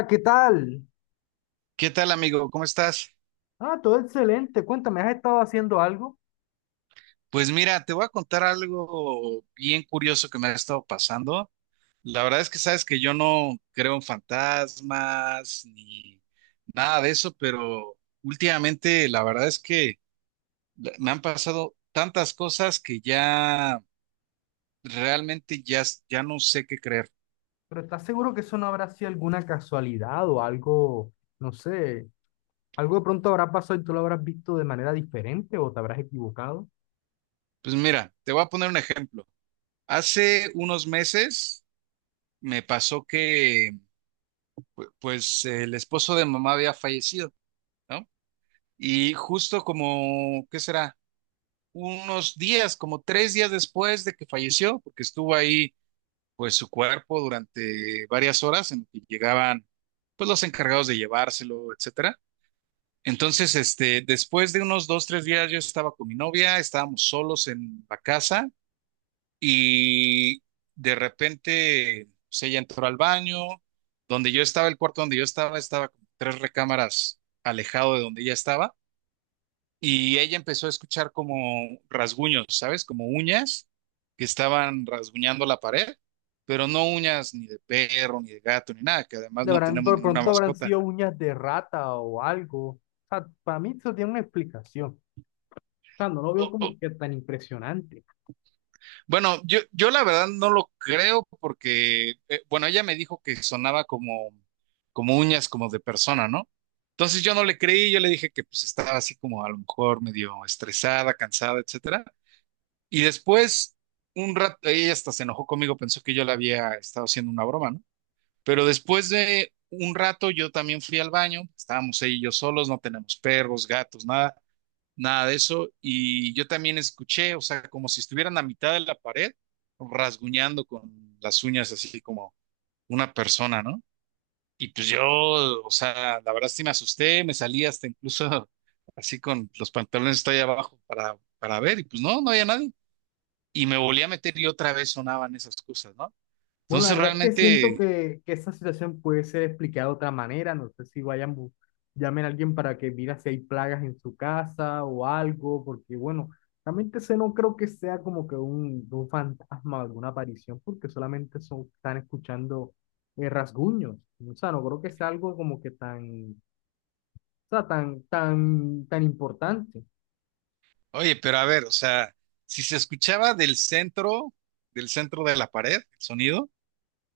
Hola, ¿qué tal? ¿Qué tal, amigo? ¿Cómo estás? Ah, todo excelente. Cuéntame, ¿has estado haciendo algo? Pues mira, te voy a contar algo bien curioso que me ha estado pasando. La verdad es que sabes que yo no creo en fantasmas ni nada de eso, pero últimamente la verdad es que me han pasado tantas cosas que ya realmente ya no sé qué creer. Pero ¿estás seguro que eso no habrá sido alguna casualidad o algo, no sé, algo de pronto habrá pasado y tú lo habrás visto de manera diferente o te habrás equivocado? Pues mira, te voy a poner un ejemplo. Hace unos meses me pasó que pues el esposo de mamá había fallecido. ¿No? Y justo como, ¿qué será? Unos días, como 3 días después de que falleció, porque estuvo ahí, pues su cuerpo durante varias horas en que llegaban, pues los encargados de llevárselo, etcétera. Entonces, después de unos 2, 3 días, yo estaba con mi novia, estábamos solos en la casa y de repente, pues ella entró al baño, donde yo estaba, el cuarto donde yo estaba, estaba como tres recámaras alejado de donde ella estaba. Y ella empezó a escuchar como rasguños, ¿sabes? Como uñas que estaban rasguñando la pared, pero no uñas ni de perro, ni de gato, ni nada, que además De no verdad, tenemos de ninguna pronto habrán mascota. sido uñas de rata o algo. O sea, para mí eso tiene una explicación. O sea, no lo veo O- o- como que tan impresionante. Bueno, yo la verdad no lo creo porque, bueno, ella me dijo que sonaba como, como uñas como de persona, ¿no? Entonces yo no le creí, yo le dije que pues estaba así como a lo mejor medio estresada, cansada, etcétera. Y después, un rato, ella hasta se enojó conmigo, pensó que yo le había estado haciendo una broma, ¿no? Pero después de un rato yo también fui al baño, estábamos ella y yo solos, no tenemos perros, gatos, nada, nada de eso. Y yo también escuché, o sea, como si estuvieran a mitad de la pared, rasguñando con las uñas así como una persona, ¿no? Y pues yo, o sea, la verdad sí me asusté, me salí hasta incluso así con los pantalones hasta ahí abajo para ver, y pues no, no había nadie y me volví a meter y otra vez sonaban esas cosas, ¿no? Bueno, la Entonces verdad es que siento realmente, que esa situación puede ser explicada de otra manera. No sé si vayan, llamen a alguien para que mira si hay plagas en su casa o algo, porque bueno, realmente ese no creo que sea como que un fantasma o alguna aparición, porque solamente son, están escuchando rasguños. O sea, no creo que sea algo como que tan, o sea, tan, tan, tan importante. oye, pero a ver, o sea, si se escuchaba del centro de la pared, el sonido,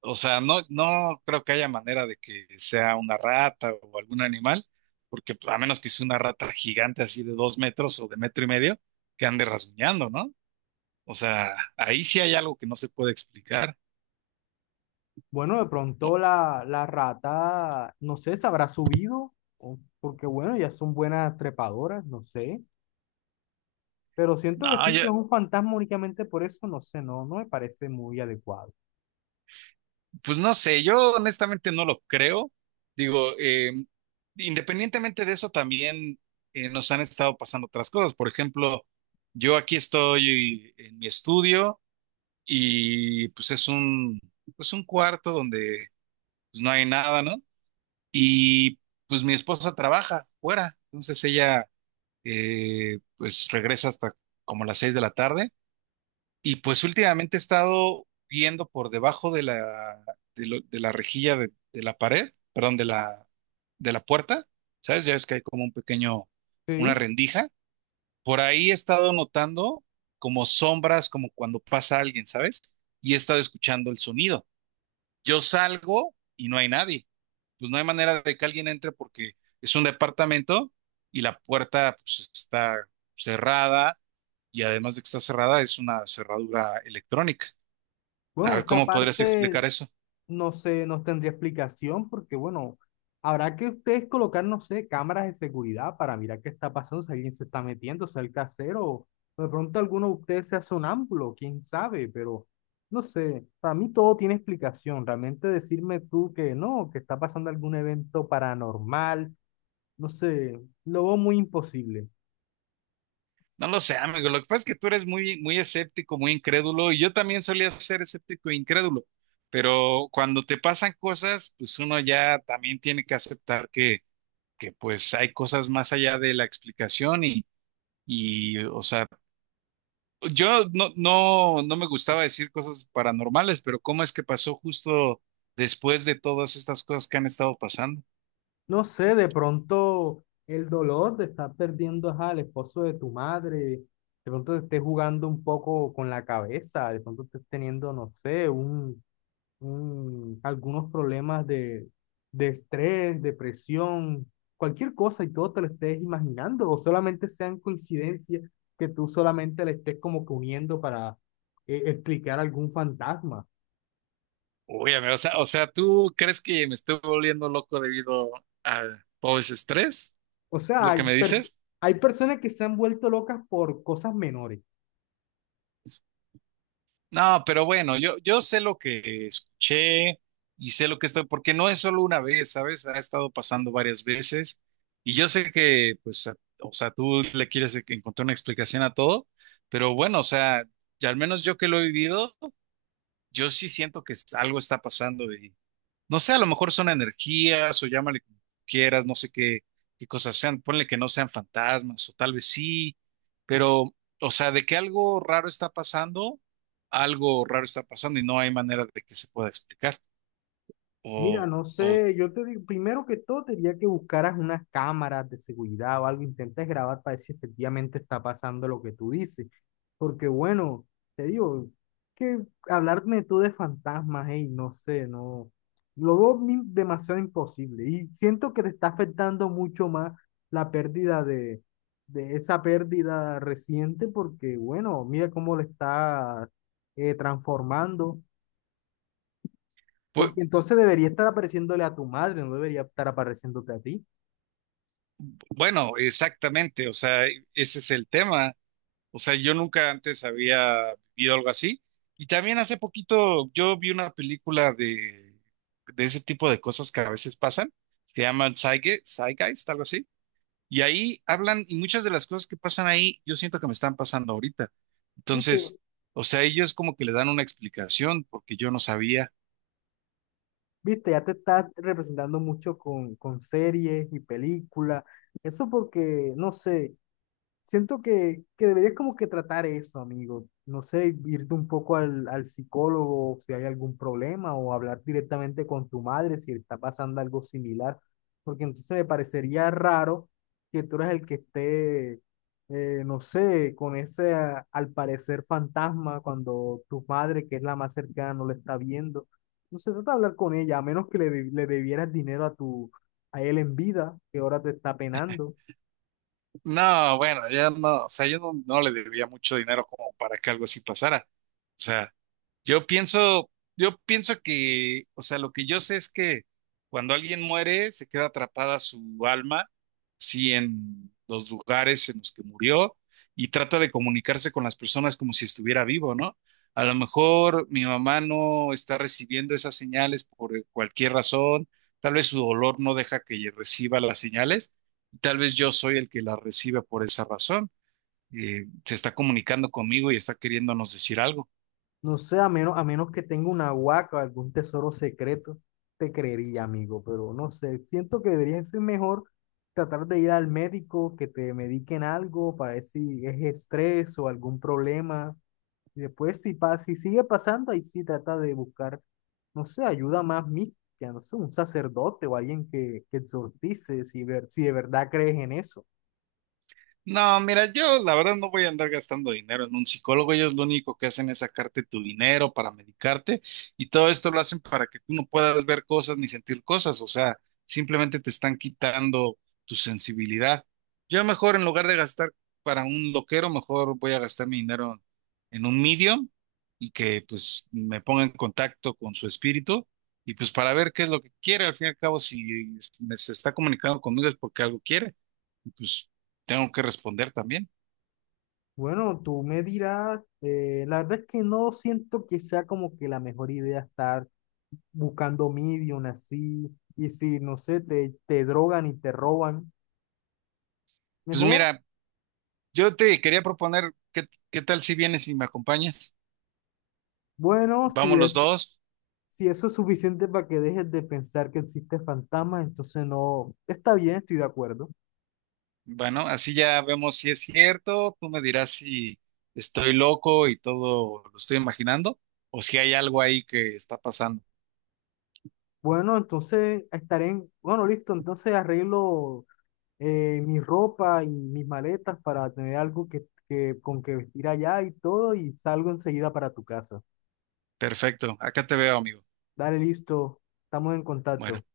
o sea, no, no creo que haya manera de que sea una rata o algún animal, porque pues, a menos que sea una rata gigante así de 2 metros o de metro y medio, que ande rasguñando, ¿no? O sea, ahí sí hay algo que no se puede explicar. Bueno, de No, pronto la rata, no sé, se habrá subido, porque bueno, ya son buenas trepadoras, no sé. Pero siento que no, sí, que es un fantasma únicamente por eso, no sé, no, no me parece muy adecuado. pues no sé, yo honestamente no lo creo. Digo, independientemente de eso, también nos han estado pasando otras cosas. Por ejemplo, yo aquí estoy en mi estudio y pues es pues un cuarto donde pues, no hay nada, ¿no? Y pues mi esposa trabaja fuera, entonces ella pues regresa hasta como las 6 de la tarde y pues últimamente he estado viendo por debajo de la, de la rejilla de la pared, perdón, de la puerta, ¿sabes? Ya ves que hay como una Sí, rendija. Por ahí he estado notando como sombras, como cuando pasa alguien, ¿sabes? Y he estado escuchando el sonido. Yo salgo y no hay nadie. Pues no hay manera de que alguien entre porque es un departamento y la puerta pues, está cerrada y además de que está cerrada es una cerradura electrónica. A bueno, ver, esa ¿cómo podrías parte explicar eso? no sé, no tendría explicación porque, bueno, habrá que ustedes colocar, no sé, cámaras de seguridad para mirar qué está pasando, si alguien se está metiendo, si el casero, o de pronto alguno de ustedes sea sonámbulo, quién sabe, pero no sé, para mí todo tiene explicación. Realmente decirme tú que no, que está pasando algún evento paranormal, no sé, lo veo muy imposible. No lo sé, amigo. Lo que pasa es que tú eres muy, muy escéptico, muy incrédulo, y yo también solía ser escéptico e incrédulo. Pero cuando te pasan cosas, pues uno ya también tiene que aceptar que pues hay cosas más allá de la explicación y, o sea, yo no me gustaba decir cosas paranormales, pero ¿cómo es que pasó justo después de todas estas cosas que han estado pasando? No sé, de pronto el dolor de estar perdiendo ajá, al esposo de tu madre, de pronto te estés jugando un poco con la cabeza, de pronto estés teniendo, no sé, un, algunos problemas de estrés, depresión, cualquier cosa y todo te lo estés imaginando, o solamente sean coincidencias que tú solamente le estés como que uniendo para explicar algún fantasma. Uy, amigo, o sea, ¿tú crees que me estoy volviendo loco debido a todo ese estrés? O sea, ¿Lo hay, que me dices? hay personas que se han vuelto locas por cosas menores. No, pero bueno, yo sé lo que escuché y sé lo que estoy, porque no es solo una vez, ¿sabes? Ha estado pasando varias veces y yo sé que, pues, o sea, tú le quieres encontrar una explicación a todo, pero bueno, o sea, ya al menos yo que lo he vivido, yo sí siento que algo está pasando. No sé, a lo mejor son energías o llámale como quieras, no sé qué cosas sean, ponle que no sean fantasmas o tal vez sí, pero, o sea, de que algo raro está pasando, algo raro está pasando y no hay manera de que se pueda explicar. Mira, O, no o sé, yo te digo, primero que todo, te diría que buscaras unas cámaras de seguridad o algo, intentes grabar para ver si efectivamente está pasando lo que tú dices. Porque bueno, te digo, que hablarme tú de fantasmas, hey, no sé, no, lo veo demasiado imposible y siento que te está afectando mucho más la pérdida de esa pérdida reciente porque bueno, mira cómo le está transformando. pu- Porque entonces debería estar apareciéndole a tu madre, no debería estar apareciéndote a ti. bueno, exactamente, o sea, ese es el tema. O sea, yo nunca antes había vivido algo así. Y también hace poquito yo vi una película de ese tipo de cosas que a veces pasan. Se llaman Zeitgeist, algo así. Y ahí hablan, y muchas de las cosas que pasan ahí, yo siento que me están pasando ahorita. ¿Viste? Entonces, o sea, ellos como que le dan una explicación porque yo no sabía. ¿Viste? Ya te estás representando mucho con series y películas. Eso porque, no sé, siento que deberías como que tratar eso, amigo. No sé, irte un poco al, al psicólogo si hay algún problema o hablar directamente con tu madre si está pasando algo similar, porque entonces me parecería raro que tú eres el que esté, no sé, con ese al parecer fantasma cuando tu madre, que es la más cercana, no lo está viendo. No se trata de hablar con ella, a menos que le, le debieras dinero a tu, a él en vida, que ahora te está penando. No, bueno, ya no, o sea, yo no le debía mucho dinero como para que algo así pasara. O sea, Yo pienso, yo pienso que, o sea, lo que yo sé es que cuando alguien muere, se queda atrapada su alma, sí, en los lugares en los que murió y trata de comunicarse con las personas como si estuviera vivo, ¿no? A lo mejor mi mamá no está recibiendo esas señales por cualquier razón, tal vez su dolor no deja que ella reciba las señales, tal vez yo soy el que las recibe por esa razón. Se está comunicando conmigo y está queriéndonos decir algo. No sé, a menos que tenga una huaca o algún tesoro secreto, te creería, amigo, pero no sé. Siento que debería ser mejor tratar de ir al médico, que te mediquen algo para ver si es estrés o algún problema. Y después, si, si sigue pasando, ahí sí trata de buscar, no sé, ayuda más mística, no sé, un sacerdote o alguien que exorcice, si, ver, si de verdad crees en eso. No, mira, yo la verdad no voy a andar gastando dinero en un psicólogo. Ellos lo único que hacen es sacarte tu dinero para medicarte y todo esto lo hacen para que tú no puedas ver cosas ni sentir cosas. O sea, simplemente te están quitando tu sensibilidad. Yo mejor en lugar de gastar para un loquero, mejor voy a gastar mi dinero en un medium y que pues me ponga en contacto con su espíritu y pues para ver qué es lo que quiere. Al fin y al cabo, si me se está comunicando conmigo es porque algo quiere pues tengo que responder también. Bueno, tú me dirás, la verdad es que no siento que sea como que la mejor idea estar buscando medium así, y si, no sé, te drogan y te roban, Pues mejor. mira, yo te quería proponer, ¿qué tal si vienes y me acompañas? Bueno, si Vamos los es, dos. si eso es suficiente para que dejes de pensar que existe fantasma, entonces no, está bien, estoy de acuerdo. Bueno, así ya vemos si es cierto. Tú me dirás si estoy loco y todo lo estoy imaginando o si hay algo ahí que está pasando. Bueno, entonces estaré en, bueno, listo, entonces arreglo mi ropa y mis maletas para tener algo que, con que vestir allá y todo, y salgo enseguida para tu casa. Perfecto, acá te veo, amigo. Dale, listo, estamos en Bueno, contacto. ok.